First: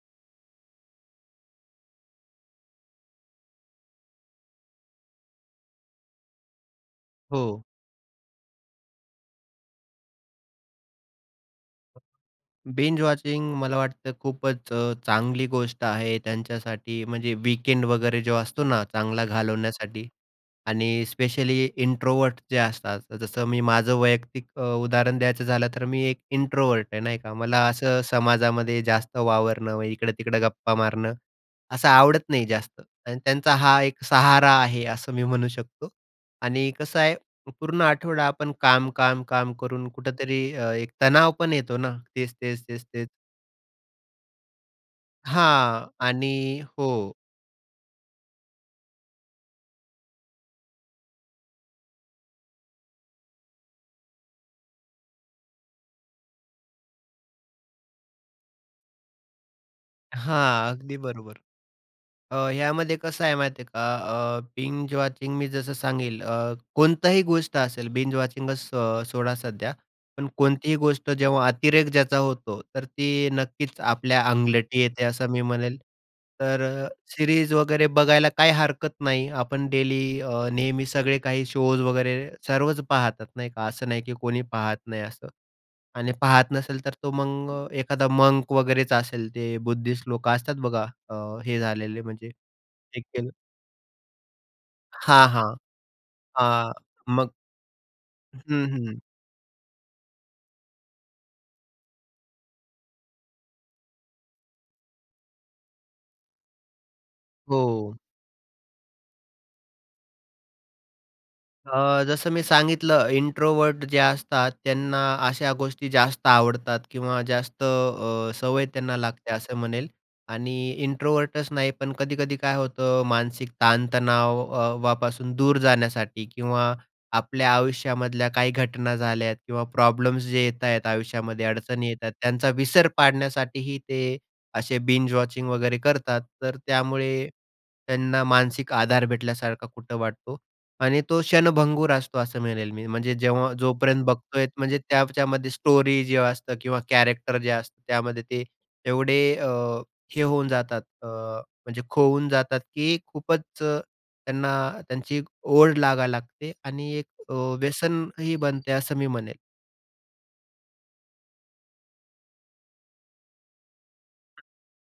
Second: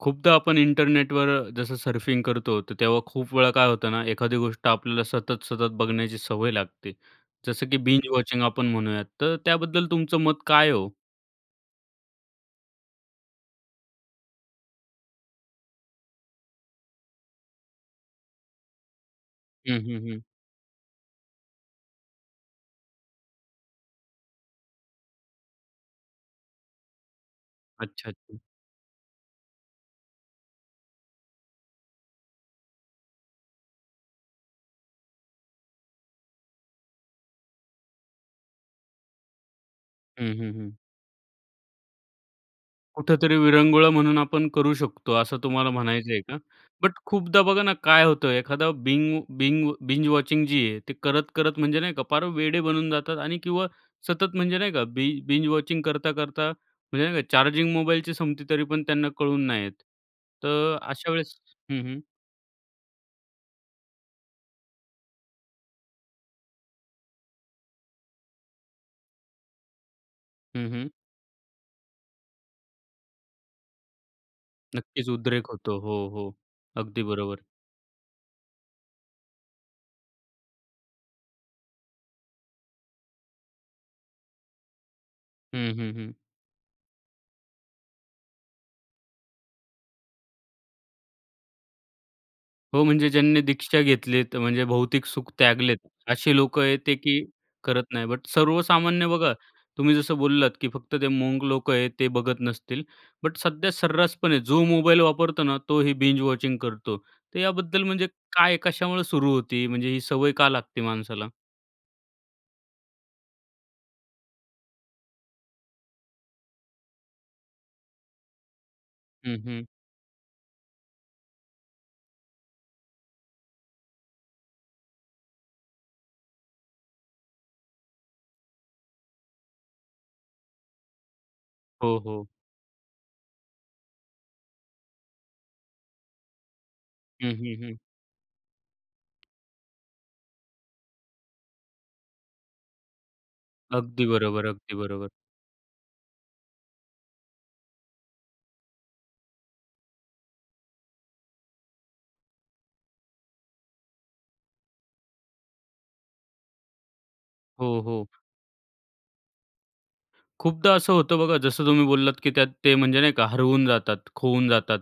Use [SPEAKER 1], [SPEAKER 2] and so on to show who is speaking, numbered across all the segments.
[SPEAKER 1] खूपदा आपण इंटरनेटवर जसं सर्फिंग करतो, तर तेव्हा खूप वेळा काय होतं ना, एखादी गोष्ट आपल्याला सतत, सतत बघण्याची सवय लागते.
[SPEAKER 2] हो.
[SPEAKER 1] जसं की बिंज वॉचिंग आपण म्हणूयात, तर त्याबद्दल तुमचं मत काय आहे हो?
[SPEAKER 2] बिंज वॉचिंग मला वाटतं खूपच अ, चांगली गोष्ट आहे त्यांच्यासाठी, म्हणजे वीकेंड वगैरे जो असतो ना, चांगला
[SPEAKER 1] हं, हं,
[SPEAKER 2] घालवण्यासाठी.
[SPEAKER 1] हं.
[SPEAKER 2] आणि स्पेशली इंट्रोव्हर्ट जे असतात. जसं मी माझं वैयक्तिक अ, उदाहरण द्यायचं झालं, तर मी एक इंट्रोव्हर्ट आहे, नाही का. मला असं
[SPEAKER 1] अच्छा, अच्छा.
[SPEAKER 2] समाजामध्ये जास्त वावरणं व इकडं-तिकडं गप्पा मारणं, असं आवडत नाही जास्त. आणि त्यांचा हा एक सहारा आहे असं मी म्हणू शकतो. आणि कसं आहे, पूर्ण आठवडा आपण काम, काम, काम करून
[SPEAKER 1] हं, हं,
[SPEAKER 2] कुठेतरी अ,
[SPEAKER 1] हं.
[SPEAKER 2] एक तणाव पण येतो ना. तेच-तेच, तेच-तेच.
[SPEAKER 1] कुठेतरी विरंगुळा म्हणून आपण करू शकतो, असं तुम्हाला
[SPEAKER 2] हां.
[SPEAKER 1] म्हणायचं आहे का?
[SPEAKER 2] आणि
[SPEAKER 1] बट
[SPEAKER 2] हो.
[SPEAKER 1] खूपदा बघा ना, काय होतं, एखादा बिंग बिंग बिंज वॉचिंग जी आहे. ते करत करत म्हणजे नाही का, पार वेडे बनून जातात. आणि किंवा सतत म्हणजे नाही का, बि बिंज वॉचिंग करता-करता म्हणजे नाही का, चार्जिंग मोबाईलची संपते, तरी पण त्यांना कळून नाही येत.
[SPEAKER 2] हां,
[SPEAKER 1] तर
[SPEAKER 2] अगदी
[SPEAKER 1] अशा वेळेस
[SPEAKER 2] बरोबर.
[SPEAKER 1] हं, हं.
[SPEAKER 2] अ, यामध्ये कसं आहे माहितीये का? अ, बिंज वॉचिंग मी जसं सांगेल अ, कोणतीही गोष्ट असेल, बिंज वॉचिंगच सो सोडा सध्या, पण
[SPEAKER 1] हं,
[SPEAKER 2] कोणतीही
[SPEAKER 1] हं.
[SPEAKER 2] गोष्ट जेव्हा अतिरेक ज्याचा होतो, तर ती नक्कीच आपल्या अंगलट येते
[SPEAKER 1] नक्कीच
[SPEAKER 2] असं मी
[SPEAKER 1] उद्रेक होतो.
[SPEAKER 2] म्हणेल.
[SPEAKER 1] हो, हो,
[SPEAKER 2] तर अ,
[SPEAKER 1] अगदी बरोबर.
[SPEAKER 2] सिरीज वगैरे बघायला काही हरकत नाही, आपण डेली अ, नेहमी सगळे काही शोज वगैरे सर्वच पाहतात, नाही का. असं नाही, की कोणी पाहत नाही असं.
[SPEAKER 1] हं, हं,
[SPEAKER 2] आणि
[SPEAKER 1] हं.
[SPEAKER 2] पाहत नसेल, तर तो मग अ, एखादा मंक वगैरेच असेल, ते बुद्धिस्ट लोकं असतात बघा अ, हे झालेले, म्हणजे
[SPEAKER 1] हो,
[SPEAKER 2] हे
[SPEAKER 1] म्हणजे
[SPEAKER 2] केलं
[SPEAKER 1] ज्यांनी दीक्षा घेतलीये, म्हणजे भौतिक
[SPEAKER 2] हां,
[SPEAKER 1] सुख
[SPEAKER 2] हां.
[SPEAKER 1] त्यागलेत, अशी लोकं
[SPEAKER 2] हां,
[SPEAKER 1] आहेत ते, की
[SPEAKER 2] मग
[SPEAKER 1] करत नाहीत. बट
[SPEAKER 2] हं, हं.
[SPEAKER 1] सर्वसामान्य बघा, तुम्ही जसं बोललात, की फक्त ते मंक लोक आहेत, ते बघत नसतील. बट सध्या सर्रासपणे जो मोबाईल वापरतो ना, तोही बिंज वॉचिंग करतो. तर याबद्दल,
[SPEAKER 2] हो.
[SPEAKER 1] म्हणजे काय, कशामुळे सुरू होते? म्हणजे ही सवय का लागते माणसाला?
[SPEAKER 2] अ, जसं मी सांगितलं इंट्रोव्हर्ट जे असतात, त्यांना अशा गोष्टी जास्त आवडतात किंवा जास्त अ, सवय त्यांना लागते
[SPEAKER 1] हं,
[SPEAKER 2] असं
[SPEAKER 1] हं.
[SPEAKER 2] म्हणेल. आणि इंट्रोव्हर्टच नाही पण कधी-कधी काय होतं मानसिक ताण-तणावापासून दूर जाण्यासाठी किंवा आपल्या आयुष्यामधल्या काही घटना झाल्या किंवा प्रॉब्लेम्स जे येत आहेत आयुष्यामध्ये अडचणी
[SPEAKER 1] हो,
[SPEAKER 2] येतात,
[SPEAKER 1] हो.
[SPEAKER 2] त्यांचा विसर पाडण्यासाठीही ते असे बिंज वॉचिंग वगैरे करतात. तर त्यामुळे
[SPEAKER 1] हं, हं, हं.
[SPEAKER 2] त्यांना मानसिक आधार भेटल्यासारखा कुठं वाटतो. आणि तो क्षणभंगुर असतो असं म्हणेल मी. म्हणजे जेव्हा जोपर्यंत
[SPEAKER 1] अगदी बरोबर.
[SPEAKER 2] बघतोय
[SPEAKER 1] अगदी
[SPEAKER 2] म्हणजे
[SPEAKER 1] बरोबर.
[SPEAKER 2] त्याच्यामध्ये स्टोरी जे असतं किंवा कॅरेक्टर जे असतं त्यामध्ये ते एवढे अ, हे होऊन जातात, अ, म्हणजे खोवून जातात की खूपच त्यांना त्यांची एक ओढ लागायला लागते आणि एक अ,
[SPEAKER 1] हो, हो.
[SPEAKER 2] व्यसनही बनते असं मी म्हणेन.
[SPEAKER 1] खूपदा असं होतं बघा जसं तुम्ही बोललात की त्यात ते म्हणजे नाही का हरवून जातात, खोवून जातात.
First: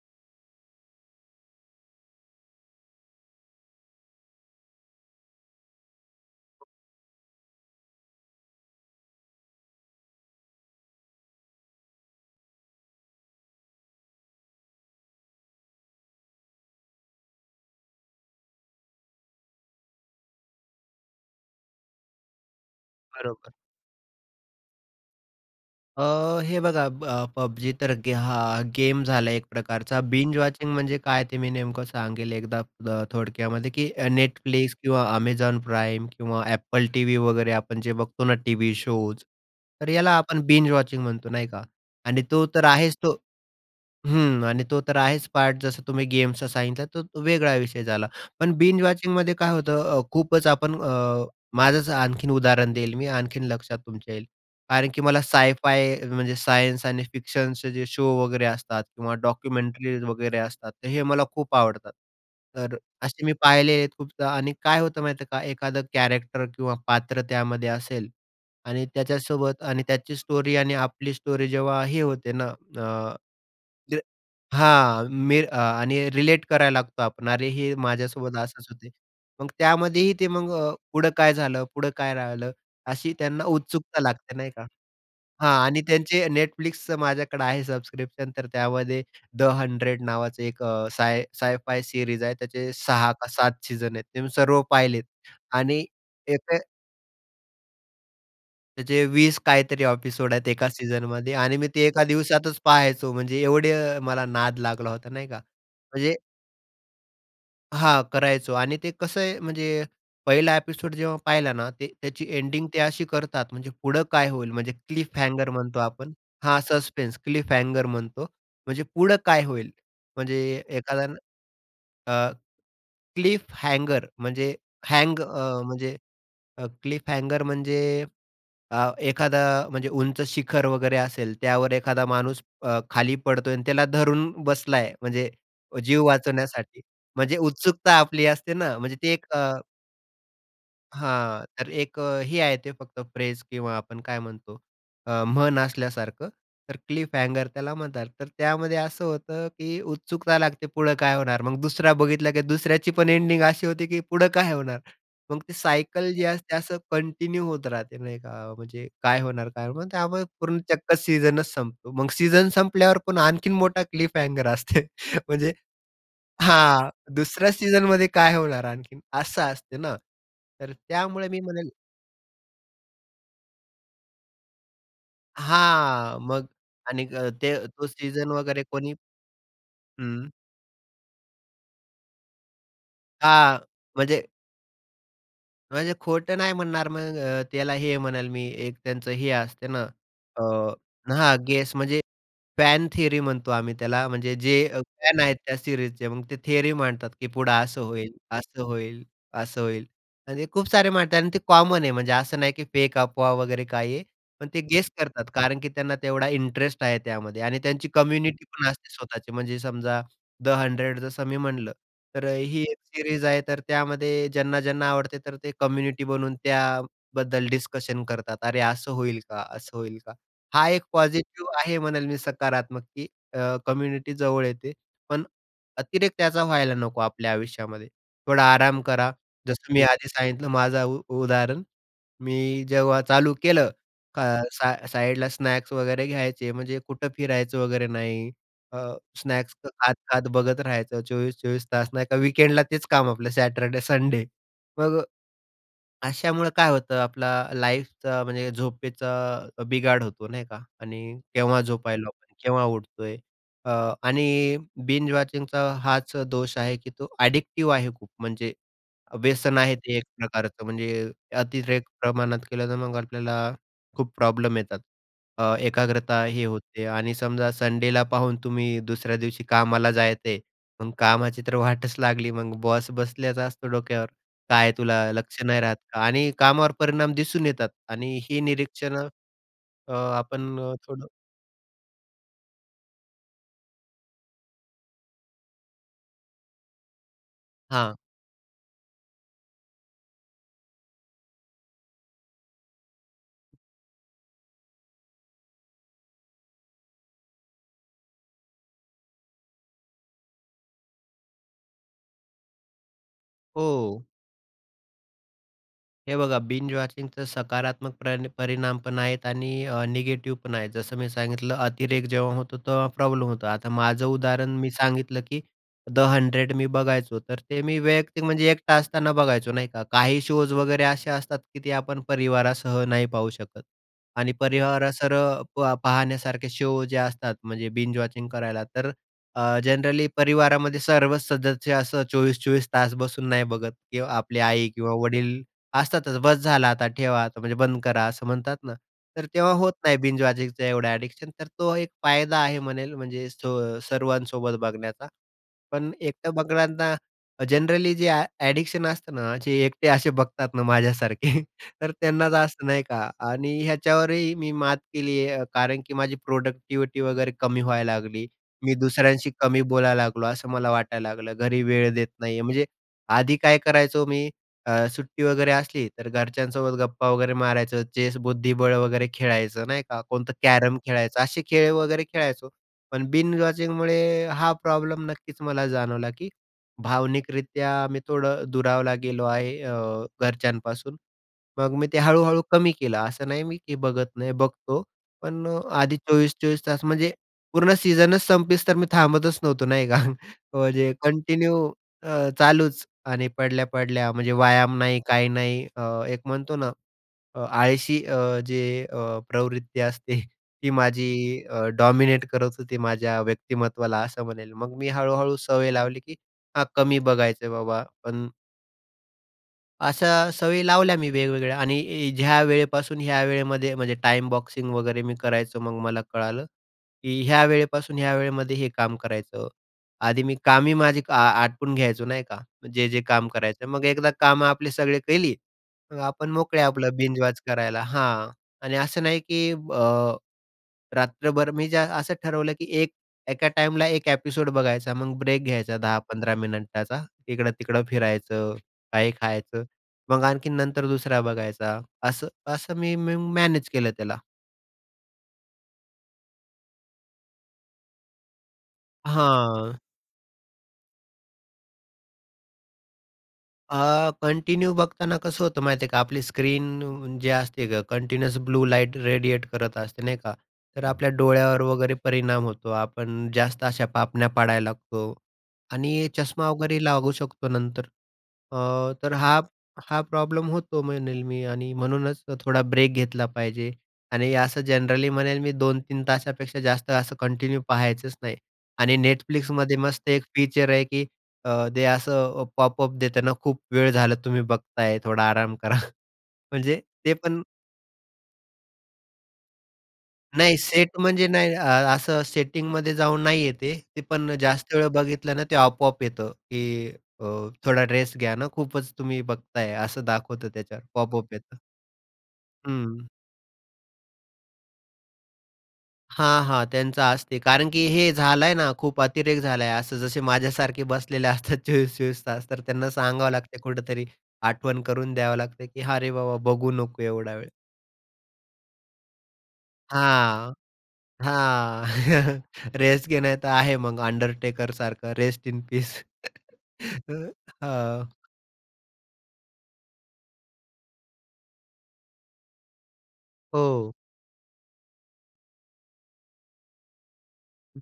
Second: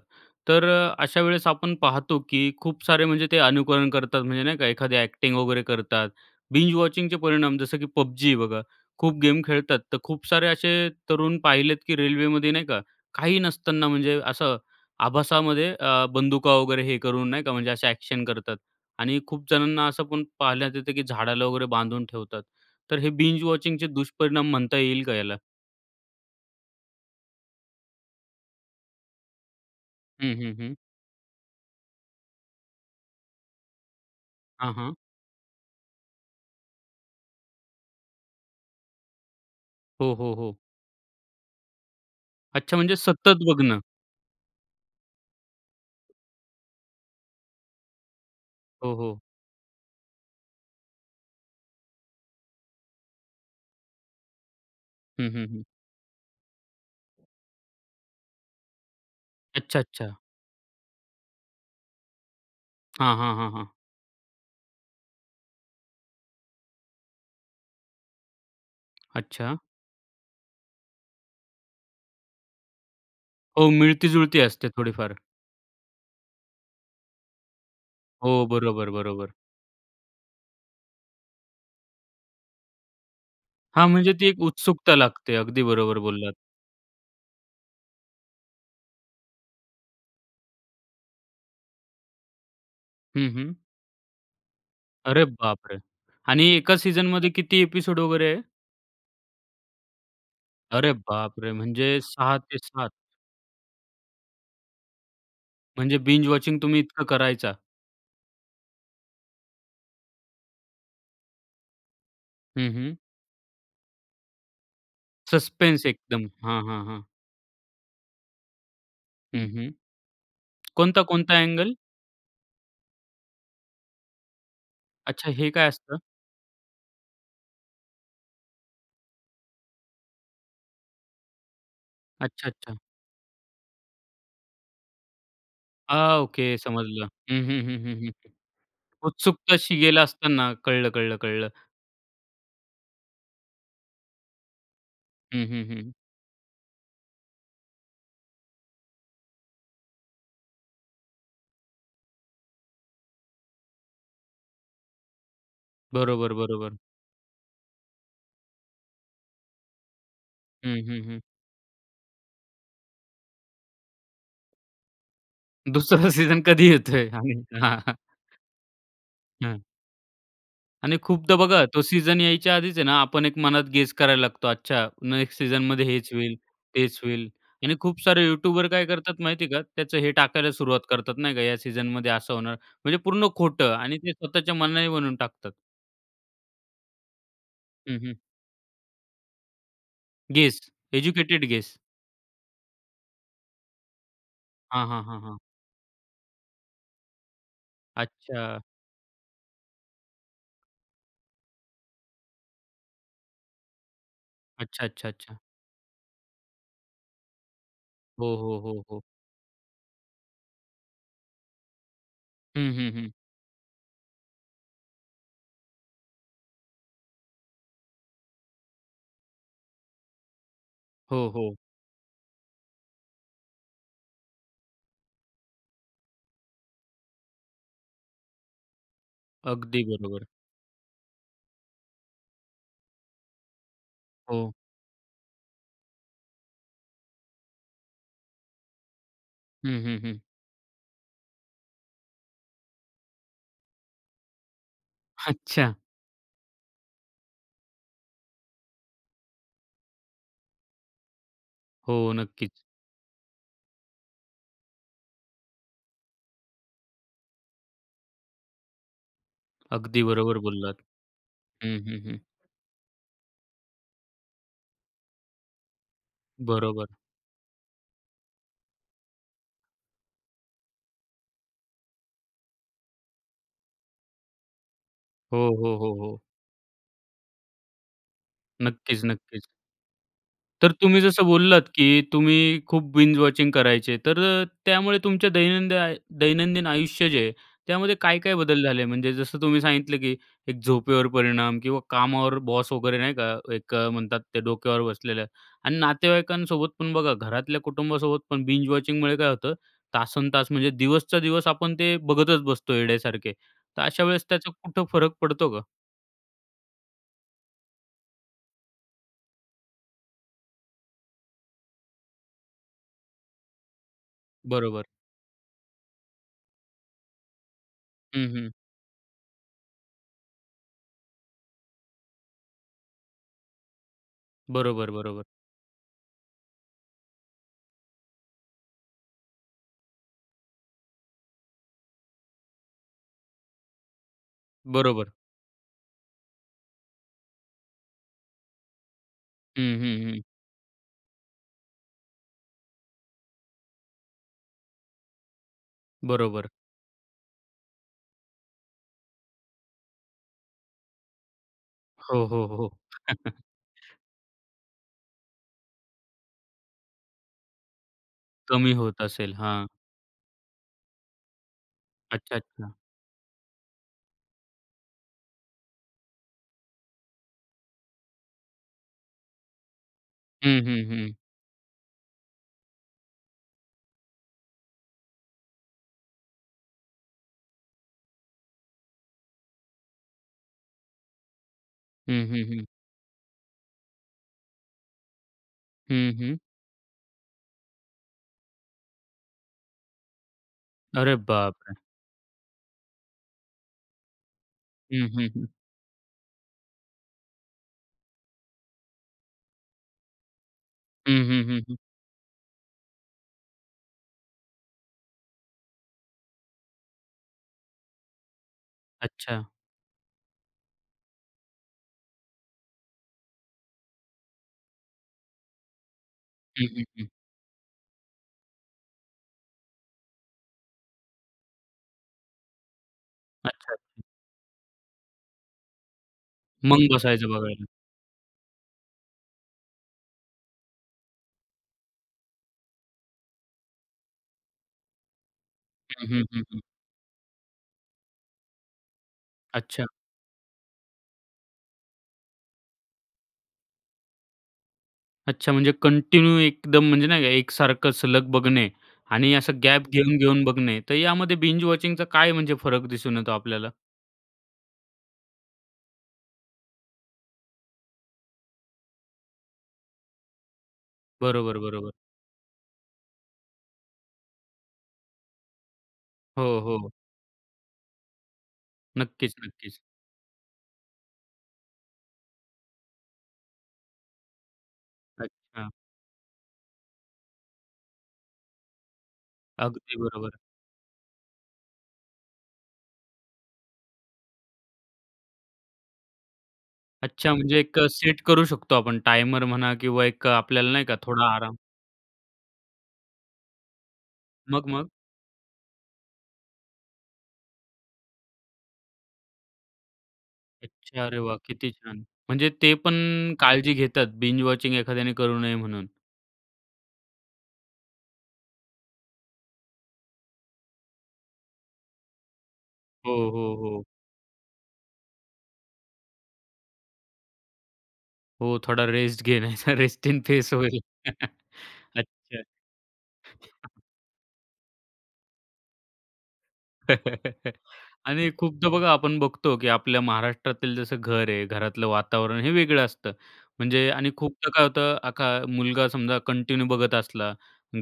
[SPEAKER 1] तर अ, अशा वेळेस आपण पाहतो की खूप सारे म्हणजे ते अनुकरण करतात. म्हणजे नाही का एखादी अ‍ॅक्टिंग वगैरे करतात. बिंज वॉचिंगचे परिणाम जसं की पबजी आहे बघा, खूप गेम खेळतात. तर खूप तर असे तरुण पाहिलेत की रेल्वेमध्ये नाही का काही नसताना म्हणजे असं आभासामध्ये अ, बंदुका वगैरे हे करून नाही का म्हणजे असे अ‍ॅक्शन करतात. आणि खूप जणांना असं पण पाहण्यात येतं की झाडाला वगैरे बांधून ठेवतात. तर हे बिंज
[SPEAKER 2] बरोबर.
[SPEAKER 1] वॉचिंगचे दुष्परिणाम म्हणता येईल का याला?
[SPEAKER 2] अ, हे बघा, ब पब्जी तर हा गेम झाला एक प्रकारचा.
[SPEAKER 1] हं,
[SPEAKER 2] बिंज
[SPEAKER 1] हं,
[SPEAKER 2] वॉचिंग
[SPEAKER 1] हं.
[SPEAKER 2] म्हणजे काय ते मी नेमकं सांगेल एकदा अ, थोडक्यामध्ये, की
[SPEAKER 1] हां,
[SPEAKER 2] Netflix
[SPEAKER 1] हां.
[SPEAKER 2] किंवा Amazon Prime किंवा AppleTV वगैरे आपण जे बघतो ना टीव्ही शोज, तर याला
[SPEAKER 1] हो, हो,
[SPEAKER 2] आपण
[SPEAKER 1] हो.
[SPEAKER 2] बिंज वॉचिंग म्हणतो, नाही का. आणि तो तर
[SPEAKER 1] अच्छा. म्हणजे
[SPEAKER 2] आहेच तो
[SPEAKER 1] सतत बघणं?
[SPEAKER 2] हं आणि तो तर आहेच पार्ट. जसं तुम्ही गेमचा सांगितला, तर तो वेगळा विषय झाला, पण बिंज
[SPEAKER 1] हो, हो.
[SPEAKER 2] वॉचिंगमध्ये काय होतं अ, खूपच आपण अ, माझंच आणखीन उदाहरण देईल मी. आणखीन लक्षात तुमच्या येईल. कारण की मला
[SPEAKER 1] हं, हं, हं.
[SPEAKER 2] साय-फाय, म्हणजे सायन्स आणि फिक्शनचे जे शो वगैरे असतात किंवा
[SPEAKER 1] अच्छा,
[SPEAKER 2] डॉक्युमेंटरीज
[SPEAKER 1] अच्छा.
[SPEAKER 2] वगैरे असतात, तर हे मला खूप आवडतात. तर
[SPEAKER 1] हां,
[SPEAKER 2] असे मी
[SPEAKER 1] हां, हां, हां.
[SPEAKER 2] पाहिले आहेत खूपदा आणि काय होतं माहितीये का? एखादं कॅरेक्टर किंवा पात्र त्यामध्ये असेल आणि
[SPEAKER 1] अच्छा.
[SPEAKER 2] त्याच्यासोबत आणि त्याची स्टोरी आणि आपली स्टोरी जेव्हा हे होते ना अ,
[SPEAKER 1] हो.
[SPEAKER 2] ते
[SPEAKER 1] मिळती-जुळती असते
[SPEAKER 2] हां.
[SPEAKER 1] थोडीफार.
[SPEAKER 2] मी आणि रिलेट करायला लागतो आपण. अरे, हे माझ्यासोबत
[SPEAKER 1] हो,
[SPEAKER 2] असंच
[SPEAKER 1] बरोबर,
[SPEAKER 2] होतंय.
[SPEAKER 1] बरोबर.
[SPEAKER 2] मग त्यामध्येही ते मग अ, पुढं काय झालं, पुढं काय राहिलं? अशी त्यांना
[SPEAKER 1] हां,
[SPEAKER 2] उत्सुकता
[SPEAKER 1] म्हणजे ती
[SPEAKER 2] लागते,
[SPEAKER 1] एक
[SPEAKER 2] नाही का.
[SPEAKER 1] उत्सुकता लागते.
[SPEAKER 2] हां,
[SPEAKER 1] अगदी
[SPEAKER 2] आणि
[SPEAKER 1] बरोबर
[SPEAKER 2] त्यांचं
[SPEAKER 1] बोललात.
[SPEAKER 2] Netflixचं माझ्याकडं आहे सबस्क्रिप्शन. तर त्यामध्ये द हंड्रेड नावाचं एक अ, साय साय-फाय सिरीज आहे, त्याचे 6 का
[SPEAKER 1] हं, हं.
[SPEAKER 2] 7 सीझन आहेत, ते सर्व पाहिलेत
[SPEAKER 1] अरे, बापरे!
[SPEAKER 2] आणि
[SPEAKER 1] आणि
[SPEAKER 2] एक आहे
[SPEAKER 1] एकाच सीझनमध्ये किती ॲपिसोड वगैरे आहे?
[SPEAKER 2] त्याचे 20 काहीतरी एपिसोड आहेत एका
[SPEAKER 1] अरे
[SPEAKER 2] सीझनमध्ये
[SPEAKER 1] बापरे!
[SPEAKER 2] आणि मी ते
[SPEAKER 1] म्हणजे
[SPEAKER 2] एका
[SPEAKER 1] सहा ते
[SPEAKER 2] दिवसातच
[SPEAKER 1] सात
[SPEAKER 2] पहायचो. म्हणजे एवढे मला नाद लागला होता नाही का
[SPEAKER 1] म्हणजे
[SPEAKER 2] म्हणजे
[SPEAKER 1] बिंज वॉचिंग तुम्ही इतकं करायचा?
[SPEAKER 2] हां, करायचो आणि ते कसं आहे म्हणजे पहिला एपिसोड जेव्हा पाहिला ना, ते त्याची एंडिंग
[SPEAKER 1] हं,
[SPEAKER 2] ते
[SPEAKER 1] हं.
[SPEAKER 2] अशी करतात, म्हणजे पुढं काय होईल, म्हणजे क्लिफ हँगर म्हणतो
[SPEAKER 1] सस्पेन्स
[SPEAKER 2] आपण
[SPEAKER 1] एकदम. हां,
[SPEAKER 2] हां,
[SPEAKER 1] हां, हां.
[SPEAKER 2] सस्पेन्स, क्लिफ हँगर म्हणतो म्हणजे पुढं काय
[SPEAKER 1] हं,
[SPEAKER 2] होईल
[SPEAKER 1] हं.
[SPEAKER 2] म्हणजे
[SPEAKER 1] कोणता,
[SPEAKER 2] एखाद्या
[SPEAKER 1] कोणता अँगल?
[SPEAKER 2] अ, क्लिफ हँगर म्हणजे हँग
[SPEAKER 1] अच्छा, हे
[SPEAKER 2] अ,
[SPEAKER 1] काय असतं?
[SPEAKER 2] म्हणजे क्लिफ हँगर म्हणजे अ, एखादा म्हणजे उंच शिखर वगैरे असेल, त्यावर एखादा माणूस
[SPEAKER 1] अच्छा, अच्छा.
[SPEAKER 2] अ, खाली पडतोय आणि त्याला धरून बसलाय म्हणजे जीव
[SPEAKER 1] हां, ओके
[SPEAKER 2] वाचवण्यासाठी
[SPEAKER 1] समजलं.
[SPEAKER 2] म्हणजे
[SPEAKER 1] हं, हं, हं,
[SPEAKER 2] उत्सुकता
[SPEAKER 1] हं, हं.
[SPEAKER 2] आपली असते ना म्हणजे ती एक अ
[SPEAKER 1] उत्सुकता शिगेला असताना, कळलं, कळलं,
[SPEAKER 2] हां.
[SPEAKER 1] कळलं.
[SPEAKER 2] तर एक अ, हे आहे ते फक्त फ्रेज किंवा आपण काय म्हणतो अ,
[SPEAKER 1] हं,
[SPEAKER 2] म्हण
[SPEAKER 1] हं, हं.
[SPEAKER 2] असल्यासारखं, तर क्लिफ हँगर त्याला म्हणतात. तर त्यामध्ये असं होतं की उत्सुकता लागते पुढं काय होणार. मग दुसरा बघितला की दुसऱ्याची पण एंडिंग अशी होती की पुढं काय होणार, मग ते सायकल जी
[SPEAKER 1] बरोबर,
[SPEAKER 2] असते
[SPEAKER 1] बरोबर.
[SPEAKER 2] असं कंटिन्यू होत राहते. नाही का. म्हणजे काय होणार, काय? मग त्यामुळे पूर्ण
[SPEAKER 1] हं,
[SPEAKER 2] चक्क
[SPEAKER 1] हं, हं.
[SPEAKER 2] सीझनच संपतो. मग सीझन संपल्यावर पण आणखीन मोठा क्लिफ हँगर असते म्हणजे
[SPEAKER 1] दुसरा सीझन कधी
[SPEAKER 2] हां,
[SPEAKER 1] येतोय? आणि
[SPEAKER 2] दुसऱ्या
[SPEAKER 1] हां, हां.
[SPEAKER 2] सीझनमध्ये काय होणार आणखीन असं
[SPEAKER 1] हं.
[SPEAKER 2] असते ना, तर
[SPEAKER 1] आणि
[SPEAKER 2] त्यामुळे
[SPEAKER 1] खूपदा
[SPEAKER 2] मी
[SPEAKER 1] बघा
[SPEAKER 2] म्हणेल
[SPEAKER 1] तो सीझन यायच्या आधीच आहे ना आपण एक मनात गेस करायला लागतो. अच्छा नेक्स्ट सीझनमध्ये हेच
[SPEAKER 2] हां,
[SPEAKER 1] होईल,
[SPEAKER 2] मग
[SPEAKER 1] तेच
[SPEAKER 2] आणि
[SPEAKER 1] होईल
[SPEAKER 2] ते
[SPEAKER 1] आणि
[SPEAKER 2] तो
[SPEAKER 1] खूप सारे
[SPEAKER 2] सीझन वगैरे
[SPEAKER 1] युटूबर काय
[SPEAKER 2] कोणी
[SPEAKER 1] करतात माहिती आहे का त्याचं हे
[SPEAKER 2] हं.
[SPEAKER 1] टाकायला सुरुवात करतात नाही का, या सीझनमध्ये असं होणार. म्हणजे पूर्ण
[SPEAKER 2] हां,
[SPEAKER 1] खोटं आणि ते
[SPEAKER 2] म्हणजे
[SPEAKER 1] स्वतःच्या मनाने बनवून टाकतात.
[SPEAKER 2] म्हणजे खोटं नाही म्हणणार मग अ, त्याला हे
[SPEAKER 1] हं, हं.
[SPEAKER 2] म्हणेल मी एक त्यांचं हे असते ना अ,
[SPEAKER 1] गेस,
[SPEAKER 2] ...हां, अ,
[SPEAKER 1] एज्युकेटेड गेस.
[SPEAKER 2] गेस म्हणजे फॅन थियरी म्हणतो आम्ही त्याला. म्हणजे जे
[SPEAKER 1] हां, हां, हां,
[SPEAKER 2] फॅन आहेत
[SPEAKER 1] हां.
[SPEAKER 2] त्या सीरीजचे, मग ते थियरी मांडतात की पुढं असं होईल,
[SPEAKER 1] अच्छा.
[SPEAKER 2] असं होईल, असं होईल म्हणजे खूप सारे मांडतात आणि ते कॉमन आहे. म्हणजे असं नाही की फेक अफवा वगैरे काही आहे. पण ते
[SPEAKER 1] अच्छा,
[SPEAKER 2] गेस
[SPEAKER 1] अच्छा,
[SPEAKER 2] करतात
[SPEAKER 1] अच्छा.
[SPEAKER 2] कारण की त्यांना तेवढा इंटरेस्ट आहे त्यामध्ये आणि त्यांची
[SPEAKER 1] हो,
[SPEAKER 2] कम्युनिटी
[SPEAKER 1] हो,
[SPEAKER 2] पण
[SPEAKER 1] हो,
[SPEAKER 2] असते
[SPEAKER 1] हो.
[SPEAKER 2] स्वतःची, म्हणजे समजा 'द हंड्रेड' जसं मी म्हटलं, तर ही
[SPEAKER 1] हं,
[SPEAKER 2] एक
[SPEAKER 1] हं, हं.
[SPEAKER 2] सीरीज आहे, तर त्यामध्ये ज्यांना-ज्यांना आवडते, तर ते कम्युनिटी बनून त्याबद्दल डिस्कशन करतात, अरे असं होईल का, असं होईल का हा, एक
[SPEAKER 1] हो, हो.
[SPEAKER 2] पॉझिटिव्ह आहे म्हणेल मी सकारात्मक की अ, कम्युनिटी जवळ येते. पण अतिरेक त्याचा व्हायला नको. आपल्या आयुष्यामध्ये थोडा आराम करा. जसं
[SPEAKER 1] अगदी
[SPEAKER 2] मी आधी
[SPEAKER 1] बरोबर.
[SPEAKER 2] सांगितलं माझं उ उदाहरण. मी जेव्हा चालू केलं
[SPEAKER 1] हो.
[SPEAKER 2] सा साईडला स्नॅक्स वगैरे घ्यायचे, म्हणजे कुठं फिरायचं वगैरे नाही. अ, स्नॅक्स
[SPEAKER 1] हं, हं, हं.
[SPEAKER 2] खात-खात बघत राहायचं. 24-24 तास नाही का वीकेंडला तेच काम आपलं सॅटरडे-संडे. मग
[SPEAKER 1] अच्छा.
[SPEAKER 2] अशामुळं काय होतं आपला लाईफचा म्हणजे झोपेचा बिघाड होतो. नाही का आणि केव्हा झोपायला,
[SPEAKER 1] हो, नक्कीच.
[SPEAKER 2] केव्हा उठतोय अ, आणि बिंज वॉचिंगचा हाच दोष आहे की तो अ‍ॅडिक्टिव्ह आहे खूप म्हणजे व्यसन आहे ते,
[SPEAKER 1] अगदी
[SPEAKER 2] एक
[SPEAKER 1] बरोबर
[SPEAKER 2] प्रकारचं
[SPEAKER 1] बोललात.
[SPEAKER 2] म्हणजे
[SPEAKER 1] हं,
[SPEAKER 2] अतिरेक
[SPEAKER 1] हं, हं.
[SPEAKER 2] प्रमाणात केलं, तर मग आपल्याला खूप प्रॉब्लेम येतात अ, एकाग्रता हे होते.
[SPEAKER 1] बरोबर.
[SPEAKER 2] आणि समजा संडेला पाहून तुम्ही दुसऱ्या दिवशी कामाला जायचंय. मग कामाची तर वाटच लागली. मग बॉस बसलाच असतो डोक्यावर. "काय तुला
[SPEAKER 1] हो,
[SPEAKER 2] लक्ष नाही
[SPEAKER 1] हो,
[SPEAKER 2] राहत
[SPEAKER 1] हो,
[SPEAKER 2] का?"
[SPEAKER 1] हो.
[SPEAKER 2] आणि कामावर परिणाम दिसून येतात. आणि ही
[SPEAKER 1] नक्कीच,
[SPEAKER 2] निरीक्षणं
[SPEAKER 1] नक्कीच.
[SPEAKER 2] अ, आपण
[SPEAKER 1] तर तुम्ही
[SPEAKER 2] थोडं
[SPEAKER 1] जसं बोललात की तुम्ही खूप बिंज वॉचिंग करायचे, तर अ, त्यामुळे तुमच्या दैनंदिन दैनंदिन आयुष्य जे आहे
[SPEAKER 2] हां.
[SPEAKER 1] त्यामध्ये काय-काय बदल झाले म्हणजे जसं तुम्ही सांगितलं की एक झोपेवर परिणाम किंवा कामावर बॉस वगैरे नाही का एक म्हणतात ते डोक्यावर बसलेलं आणि नातेवाईकांसोबत पण बघा घरातल्या कुटुंबासोबत पण बिंजवॉचिंगमुळे काय होतं, तासंतास म्हणजे दिवसच्या दिवस आपण ते बघतच बसतो येड्यासारखे, तर अशा
[SPEAKER 2] हो.
[SPEAKER 1] वेळेस त्याचं कुठं फरक पडतो का?
[SPEAKER 2] हे बघा, बिंज वॉचिंगचा सकारात्मक प्रण परिणाम पण आहेत आणि अ, निगेटिव्ह पण आहे. जसं मी सांगितलं, अतिरेक जेव्हा होतो तेव्हा प्रॉब्लेम होतो. आता माझं उदाहरण मी
[SPEAKER 1] बरोबर.
[SPEAKER 2] सांगितलं की 'द हंड्रेड' मी बघायचो, तर ते मी वैयक्तिक,
[SPEAKER 1] हं, हं.
[SPEAKER 2] म्हणजे एकटा असताना बघायचो, नाही का? काही शोज वगैरे असे असतात की ते आपण परिवारासह नाही पाहू शकत आणि
[SPEAKER 1] बरोबर,
[SPEAKER 2] परिवारासह
[SPEAKER 1] बरोबर.
[SPEAKER 2] प पाहण्यासारखे शो जे असतात, म्हणजे बिंज वॉचिंग करायला, तर अ, जनरली परिवारामध्ये सर्वच सदस्य असं 24-24 तास बसून नाही बघत किंवा आपली आई किंवा
[SPEAKER 1] बरोबर.
[SPEAKER 2] वडील असतातच, "बस झाला आता ठेवा, आता म्हणजे बंद करा," असं म्हणतात ना. तर तेव्हा
[SPEAKER 1] हं,
[SPEAKER 2] होत नाही
[SPEAKER 1] हं,
[SPEAKER 2] बिंज
[SPEAKER 1] हं.
[SPEAKER 2] वॉचिंगचं एवढं ॲडिक्शन. तो एक फायदा आहे म्हणेल, म्हणजे सो सर्वांसोबत बघण्याचा. पण एकटं
[SPEAKER 1] बरोबर.
[SPEAKER 2] बघणाऱ्यांना अ, जनरली जे अ, ॲडिक्शन असतं ना, जे एकटे असे बघतात ना माझ्यासारखे, तर
[SPEAKER 1] हो,
[SPEAKER 2] त्यांना
[SPEAKER 1] हो,
[SPEAKER 2] जास्त,
[SPEAKER 1] हो.
[SPEAKER 2] नाही का? आणि ह्याच्यावरही मी मात केली आहे. कारण की माझी प्रॉडक्टिव्हिटी वगैरे कमी व्हायला लागली.
[SPEAKER 1] कमी
[SPEAKER 2] मी
[SPEAKER 1] होत
[SPEAKER 2] दुसऱ्यांशी
[SPEAKER 1] असेल.
[SPEAKER 2] कमी
[SPEAKER 1] हां.
[SPEAKER 2] बोलायला लागलो, असं मला वाटायला लागलं. घरी वेळ देत नाही
[SPEAKER 1] अच्छा,
[SPEAKER 2] आहे. म्हणजे
[SPEAKER 1] अच्छा.
[SPEAKER 2] आधी काय करायचो मी, अ, सुट्टी वगैरे असली तर घरच्यांसोबत गप्पा वगैरे मारायचो, चेस-बुद्धिबळ वगैरे खेळायचो, नाही का? कोणतं
[SPEAKER 1] हं,
[SPEAKER 2] कॅरम
[SPEAKER 1] हं, हं.
[SPEAKER 2] खेळायचो, असे खेळ वगैरे खेळायचो. पण बिंज वॉचिंगमुळे हा प्रॉब्लेम नक्कीच मला जाणवला की भावनिकरीत्या आम्ही थोडं दुरावलो गेलो आहे अ, घरच्यांपासून. मग मी ते
[SPEAKER 1] हं,
[SPEAKER 2] हळू-हळू
[SPEAKER 1] हं, हं.
[SPEAKER 2] कमी केलं. असं नाही मी की बघत नाही, बघतो, पण अ, आधी
[SPEAKER 1] हं,
[SPEAKER 2] चोवीस
[SPEAKER 1] हं.
[SPEAKER 2] चोवीस तास. म्हणजे पूर्ण सीजनच संपेस्तोर मी थांबतच नव्हतो, नाही का? म्हणजे
[SPEAKER 1] अरे, बाप
[SPEAKER 2] कंटिन्यू
[SPEAKER 1] रे!
[SPEAKER 2] अ, चालूच अ, आणि पडल्या-पडल्या, म्हणजे व्यायाम नाही,
[SPEAKER 1] हं,
[SPEAKER 2] काही
[SPEAKER 1] हं, हं.
[SPEAKER 2] नाही. अ, एक म्हणतो ना, अ, आळशी अ, जे अ, प्रवृत्ती असते, ती माझी
[SPEAKER 1] हं, हं, हं,
[SPEAKER 2] अ,
[SPEAKER 1] हं.
[SPEAKER 2] डॉमिनेट करत होती माझ्या व्यक्तिमत्त्वाला असं म्हणेल. मग मी हळू-हळू सवय लावली की हा कमी बघायचं आहे बाबा, पण
[SPEAKER 1] अच्छा.
[SPEAKER 2] अशा सवयी लावल्या मी वेगवेगळ्या आणि ज्या वेळेपासून ह्या वेळेमध्ये म्हणजे टाईम बॉक्सिंग वगैरे मी करायचं. मग मला कळालं
[SPEAKER 1] हं, हं, हं.
[SPEAKER 2] की ह्या वेळेपासून ह्या वेळेमध्ये हे काम करायचं. आधी मी कामी माझी आ आटपून घ्यायचो नाही का जे जे काम करायचं.
[SPEAKER 1] अच्छा.
[SPEAKER 2] मग एकदा कामं आपले सगळे केली, मग आपण मोकळे
[SPEAKER 1] मग
[SPEAKER 2] आपलं
[SPEAKER 1] बसायचं
[SPEAKER 2] बिंजवॉच
[SPEAKER 1] बघायला.
[SPEAKER 2] करायला. हां, आणि असं नाही की अ, रात्रभर मी ज असं ठरवलं की 1 एका टाईमला 1 ॲपिसोड बघायचा, मग ब्रेक घ्यायचा दहा
[SPEAKER 1] हं, हं,
[SPEAKER 2] पंधरा
[SPEAKER 1] हं, हं.
[SPEAKER 2] मिनिटाचा. इकडं-तिकडं फिरायचं, काही खायचं.
[SPEAKER 1] अच्छा.
[SPEAKER 2] मग आणखीन नंतर दुसरा बघायचा असं, असं मी मी मॅनेज केलं त्याला.
[SPEAKER 1] अच्छा, म्हणजे कंटिन्यू एकदम म्हणजे नाही का एक सारखं सलग बघणे आणि असं
[SPEAKER 2] हां.
[SPEAKER 1] गॅप घेऊन-घेऊन बघणे, तर यामध्ये बिंज वॉचिंगचा काय म्हणजे फरक दिसून येतो आपल्याला?
[SPEAKER 2] अ, कंटिन्यू बघताना कसं होतं माहिती आहे का आपली स्क्रीन जे असते गं कंटीन्यूअस ब्लू लाईट रेडिएट करत असते नाही का, तर आपल्या
[SPEAKER 1] बरोबर,
[SPEAKER 2] डोळ्यावर
[SPEAKER 1] बरोबर.
[SPEAKER 2] वगैरे परिणाम होतो. आपण जास्त अशा पापण्या पाडायला लागतो आणि चष्मा
[SPEAKER 1] हो,
[SPEAKER 2] वगैरे
[SPEAKER 1] हो.
[SPEAKER 2] लागू शकतो नंतर. अ, तर
[SPEAKER 1] नक्कीच,
[SPEAKER 2] हा
[SPEAKER 1] नक्कीच.
[SPEAKER 2] हा प्रॉब्लेम होतो म्हणेल मी आणि म्हणूनच थोडा ब्रेक घेतला पाहिजे. आणि असं जनरली म्हणेल मी
[SPEAKER 1] अच्छा.
[SPEAKER 2] 2-3 तासापेक्षा जास्त असं कंटिन्यू पाहायचंच नाही. आणि Netflixमध्ये
[SPEAKER 1] अगदी
[SPEAKER 2] मस्त 1
[SPEAKER 1] बरोबर.
[SPEAKER 2] फीचर आहे की अ, ते असं पॉपअप देतं ना, खूप वेळ झाला तुम्ही बघताय, थोडा आराम करा. म्हणजे ते
[SPEAKER 1] अच्छा,
[SPEAKER 2] पण
[SPEAKER 1] म्हणजे एक अ, सेट करू शकतो आपण टाइमर म्हणा किंवा एक
[SPEAKER 2] नाही.
[SPEAKER 1] आपल्याला नाही
[SPEAKER 2] सेट
[SPEAKER 1] का थोडा
[SPEAKER 2] म्हणजे नाही
[SPEAKER 1] आराम?
[SPEAKER 2] अ, असं सेटिंगमध्ये जाऊन नाही आहे ते. पण
[SPEAKER 1] मग,
[SPEAKER 2] जास्त वेळ
[SPEAKER 1] मग?
[SPEAKER 2] बघितलं ना, ते आपोआप येतं, की अ, थोडा रेस्ट घ्या ना, खूपच तुम्ही बघताय असं दाखवतं त्याच्यावर
[SPEAKER 1] अच्छा, अरे,
[SPEAKER 2] पॉपअप
[SPEAKER 1] वाह!
[SPEAKER 2] येतं.
[SPEAKER 1] किती छान. म्हणजे ते
[SPEAKER 2] हं.
[SPEAKER 1] पण काळजी घेतात बिंज वॉचिंग एखाद्याने करू नये म्हणून.
[SPEAKER 2] हां, हां, त्यांचं असते कारण की हे झालाय ना, खूप अतिरेक झालाय. असं जसे माझ्यासारखे बसलेले असतात 24-24 तास, तर त्यांना
[SPEAKER 1] हो,
[SPEAKER 2] सांगावं
[SPEAKER 1] हो,
[SPEAKER 2] लागते
[SPEAKER 1] हो.
[SPEAKER 2] कुठेतरी, आठवण करून द्यावं लागते, की हा रे, बाबा बघू नको एवढा वेळ.
[SPEAKER 1] हो. थोडा रेस्ट घे, नाहीतर रेस्ट इन पीस
[SPEAKER 2] हां,
[SPEAKER 1] होईल.
[SPEAKER 2] हां.
[SPEAKER 1] अच्छा.
[SPEAKER 2] रेस्ट घे नाहीतर आहे मग अंडरटेकरसारखं रेस्ट इन पीस अ, हां.
[SPEAKER 1] आणि खूपदा बघा आपण बघतो, की आपल्या महाराष्ट्रातील जसं घर आहे, घरातलं वातावरण हे वेगळं असतं. म्हणजे
[SPEAKER 2] हो.
[SPEAKER 1] आणि खूपदा काय होतं, आता मुलगा समजा कंटिन्यू बघत असला,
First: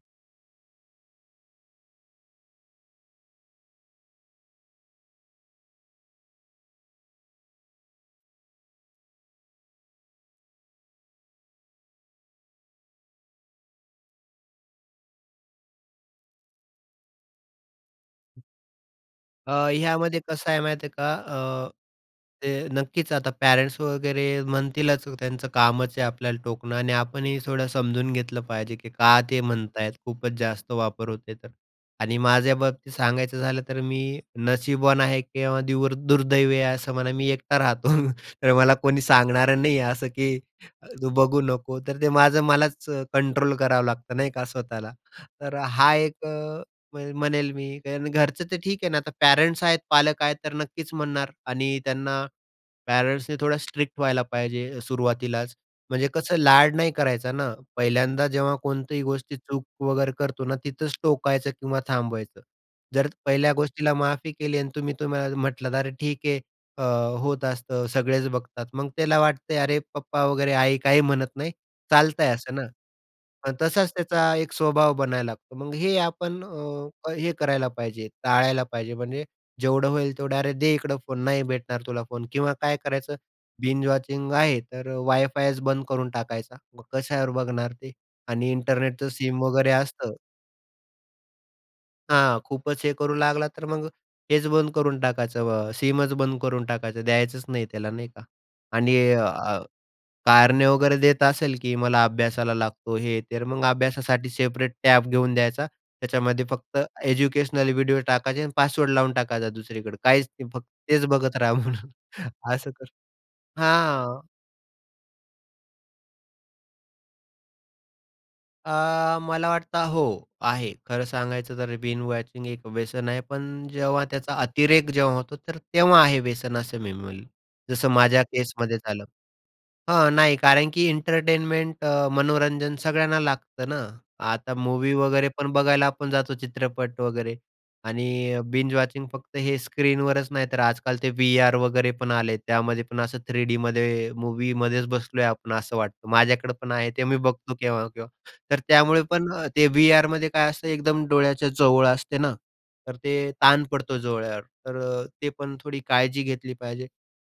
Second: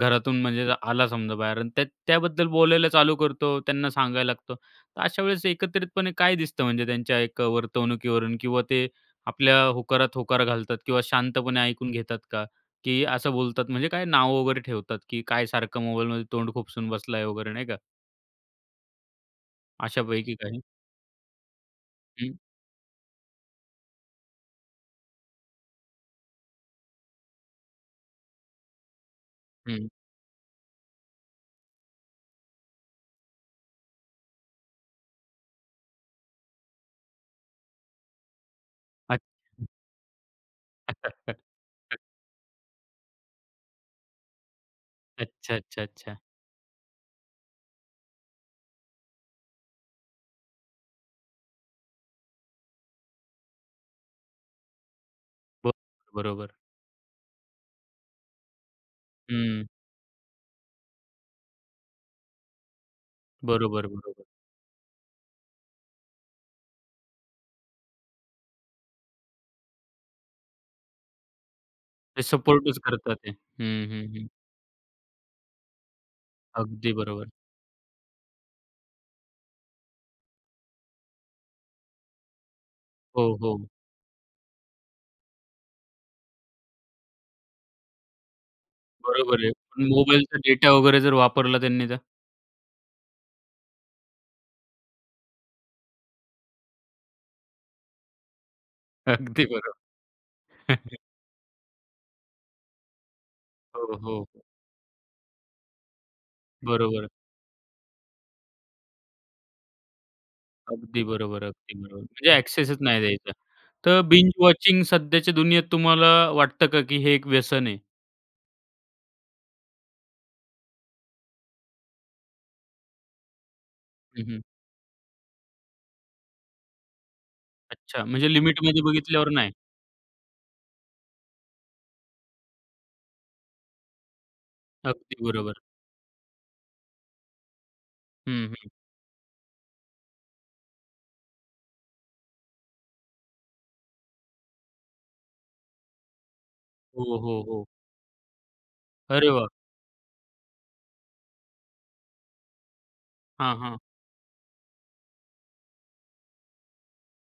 [SPEAKER 1] घरातून म्हणजे आला समजा बाहेर आणि त्या त्याबद्दल बोलायला चालू करतो, त्यांना सांगायला लागतो. तर अशा वेळेस एकत्रितपणे काय दिसतं म्हणजे त्यांच्या एक वर्तवणुकीवरून किंवा ते आपल्या होकारात होकार घालतात किंवा शांतपणे ऐकून घेतात का? की असं बोलतात, म्हणजे काय नाव वगैरे ठेवतात, की काय सारखं मोबाईलमध्ये तोंड खुपसून बसलाय वगैरे, नाही का?
[SPEAKER 2] अ, ह्यामध्ये
[SPEAKER 1] अशापैकी
[SPEAKER 2] कसं आहे
[SPEAKER 1] काही?
[SPEAKER 2] माहिती आहे का अ,
[SPEAKER 1] हं.
[SPEAKER 2] ते नक्कीच आता पॅरेंट्स वगैरे म्हणतीलच. त्यांचं कामच आहे आपल्याला टोकणं आणि आपणही थोडं समजून घेतलं पाहिजे की का ते म्हणतात
[SPEAKER 1] हं.
[SPEAKER 2] आहेत. खूपच जास्त वापर होतोय तर. आणि माझ्याबाबतीत सांगायचं झालं तर मी नशिबवान आहे किंवा द्यूर दुर्दैवी आहे असं म्हणा, मी एकटा राहतो. तर मला कोणी सांगणारं
[SPEAKER 1] अच्छा.
[SPEAKER 2] नाही आहे असं की तू बघू नको. तर ते माझं मलाच कंट्रोल करावं लागतं, नाही का स्वतःला,
[SPEAKER 1] अच्छा,
[SPEAKER 2] तर
[SPEAKER 1] अच्छा,
[SPEAKER 2] हा
[SPEAKER 1] अच्छा.
[SPEAKER 2] एक अ, म्हणेल मी, कारण घरचं तर ठीक आहे ना. तर पॅरेंट्स आहेत, पालक आहेत तर नक्कीच म्हणणार आणि त्यांना पॅरेंट्सनी थोडं स्ट्रिक्ट व्हायला पाहिजे सुरुवातीलाच.
[SPEAKER 1] ब
[SPEAKER 2] म्हणजे कसं
[SPEAKER 1] बरोबर.
[SPEAKER 2] लाड नाही करायचा ना. पहिल्यांदा जेव्हा कोणतीही गोष्ट
[SPEAKER 1] हं.
[SPEAKER 2] चूक वगैरे करतो ना, तिथंच टोकायचं किंवा थांबवायचं. जर पहिल्या
[SPEAKER 1] बरोबर,
[SPEAKER 2] गोष्टीला
[SPEAKER 1] बरोबर.
[SPEAKER 2] माफी केली आणि तुम्ही तुम्हाला म्हटलात, अरे ठीक आहे, अ, होत असतं, सगळेच बघतात, मग त्याला वाटतं अरे, पप्पा वगैरे, आई काही म्हणत नाही,
[SPEAKER 1] ते
[SPEAKER 2] चालतंय असं ना.
[SPEAKER 1] सपोर्टच करतात आहे.
[SPEAKER 2] मग
[SPEAKER 1] हं,
[SPEAKER 2] तसाच
[SPEAKER 1] हं, हं.
[SPEAKER 2] त्याचा एक स्वभाव बनायला लागतो. मग हे आपण
[SPEAKER 1] अगदी
[SPEAKER 2] अ,
[SPEAKER 1] बरोबर.
[SPEAKER 2] हे करायला पाहिजे, टाळायला पाहिजे म्हणजे जेवढं होईल तेवढं. अरे, दे इकडं फोन, नाही भेटणार तुला फोन किंवा काय करायचं,
[SPEAKER 1] हो, हो.
[SPEAKER 2] बिंज वॉचिंग आहे तर वाय-फायच बंद करून टाकायचा, मग कशावर बघणार ते? आणि इंटरनेटचं सिम
[SPEAKER 1] बरोबर आहे.
[SPEAKER 2] वगैरे
[SPEAKER 1] पण
[SPEAKER 2] असतं
[SPEAKER 1] मोबाईलचा डेटा वगैरे जर वापरला त्यांनी तर?
[SPEAKER 2] हां. खूपच हे करू लागला तर मग हेच बंद करून टाकायचं. अ, सीमच बंद करून टाकायचं द्यायचंच नाही त्याला नाही का आणि
[SPEAKER 1] अगदी
[SPEAKER 2] अ,
[SPEAKER 1] बरोबर.
[SPEAKER 2] कारणे वगैरे देत असेल की मला अभ्यासाला लागतो हे, तर मग
[SPEAKER 1] हो,
[SPEAKER 2] अभ्यासासाठी
[SPEAKER 1] हो.
[SPEAKER 2] सेपरेट टॅब घेऊन द्यायचा. त्याच्यामध्ये फक्त
[SPEAKER 1] बरोबर.
[SPEAKER 2] एज्युकेशनल व्हिडिओ टाकायचे आणि पासवर्ड लावून टाकायचा दुसरीकडे. काहीच नाही फक्त
[SPEAKER 1] अगदी
[SPEAKER 2] तेच बघत
[SPEAKER 1] बरोबर,
[SPEAKER 2] राहा
[SPEAKER 1] अगदी
[SPEAKER 2] म्हणवं.
[SPEAKER 1] बरोबर. म्हणजे
[SPEAKER 2] असं
[SPEAKER 1] एक्सेसच नाही
[SPEAKER 2] करु
[SPEAKER 1] द्यायचा. तर
[SPEAKER 2] हां.
[SPEAKER 1] बिंज वॉचिंग सध्याच्या दुनियेत तुम्हाला वाटतं का की हे एक व्यसन आहे?
[SPEAKER 2] अ, मला वाटतं हो, आहे खरं सांगायचं तर बिंज वॉचिंग एक व्यसन आहे. पण जेव्हा
[SPEAKER 1] हं,
[SPEAKER 2] त्याचा
[SPEAKER 1] हं.
[SPEAKER 2] अतिरेक जेव्हा होतो तर तेव्हा आहे व्यसन असं मी बोलेल. जसं
[SPEAKER 1] अच्छा.
[SPEAKER 2] माझ्या
[SPEAKER 1] म्हणजे
[SPEAKER 2] केसमध्ये
[SPEAKER 1] लिमिटमध्ये
[SPEAKER 2] झालं.
[SPEAKER 1] बघितल्यावर नाही.
[SPEAKER 2] हां, नाही कारण की एंटरटेनमेंट अ, मनोरंजन सगळ्यांना लागतं ना. आता मूव्ही
[SPEAKER 1] अगदी
[SPEAKER 2] वगैरे पण
[SPEAKER 1] बरोबर.
[SPEAKER 2] बघायला आपण जातो चित्रपट वगैरे आणि
[SPEAKER 1] हं, हं.
[SPEAKER 2] बिंज वॉचिंग फक्त हे स्क्रीनवरच नाही तर आजकाल ते व्ही-आर वगैरे पण आले आहेत. त्यामध्ये पण असं 3Dमध्ये मूव्हीमध्येच बसलोय आपण असं वाटतं. माझ्याकडे पण आहे ते.
[SPEAKER 1] हो,
[SPEAKER 2] मी
[SPEAKER 1] हो,
[SPEAKER 2] बघतो
[SPEAKER 1] हो.
[SPEAKER 2] केव्हा-केव्हा. तर त्यामुळे
[SPEAKER 1] अरे
[SPEAKER 2] पण
[SPEAKER 1] वाह!
[SPEAKER 2] अ, ते व्ही-आरमध्ये काय असतं एकदम डोळ्याच्या जवळ असते ना, तर ते
[SPEAKER 1] हां,
[SPEAKER 2] ताण
[SPEAKER 1] हां.
[SPEAKER 2] पडतो डोळ्यावर. तर अ, ते पण थोडी काळजी घेतली पाहिजे.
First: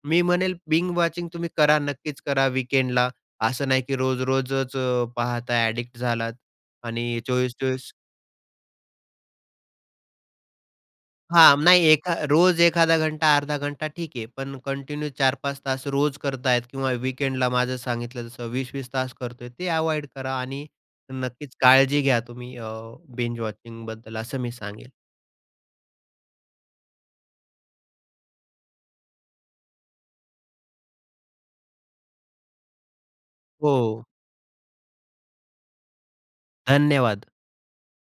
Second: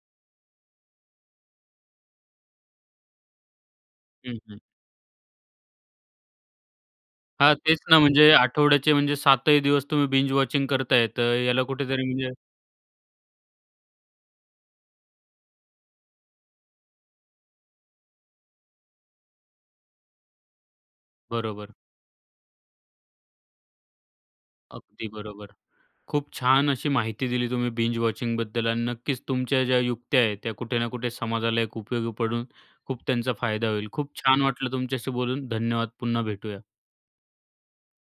[SPEAKER 2] मी म्हणेल बिंज वॉचिंग तुम्ही करा, नक्कीच करा वीकेंडला. असं नाही की
[SPEAKER 1] हं, हं.
[SPEAKER 2] रोज-रोजच पाहत आहे एडिक्ट झालात आणि चोवीस
[SPEAKER 1] हां, तेच
[SPEAKER 2] चोवीस
[SPEAKER 1] ना. म्हणजे आठवड्याचे म्हणजे 7 ही दिवस तुम्ही बिंज वॉचिंग करताय तर
[SPEAKER 2] हां.
[SPEAKER 1] याला
[SPEAKER 2] नाही
[SPEAKER 1] कुठेतरी
[SPEAKER 2] एका
[SPEAKER 1] म्हणजे
[SPEAKER 2] रोज 1खादा घंटा अर्धा घंटा ठीक आहे. पण कंटिन्यू 4-5 तास रोज करतायेत किंवा वीकेंडला. माझं सांगितलं तसं 20-20 तास करतोय ते अव्हॉइड करा आणि नक्कीच
[SPEAKER 1] बरोबर.
[SPEAKER 2] काळजी घ्या तुम्ही अ, बिंज वॉचिंग बद्दल असं मी सांगेल.
[SPEAKER 1] अगदी बरोबर. खूप छान अशी माहिती दिली तुम्ही बिंज वॉचिंग बद्दल आणि नक्कीच तुमच्या ज्या युक्त्या आहेत त्या कुठे ना कुठे समाजाला एक उपयोगी पडून खूप त्यांचा फायदा होईल.
[SPEAKER 2] हो.
[SPEAKER 1] खूप छान वाटलं तुमच्याशी बोलून. धन्यवाद. पुन्हा भेटूया.
[SPEAKER 2] धन्यवाद.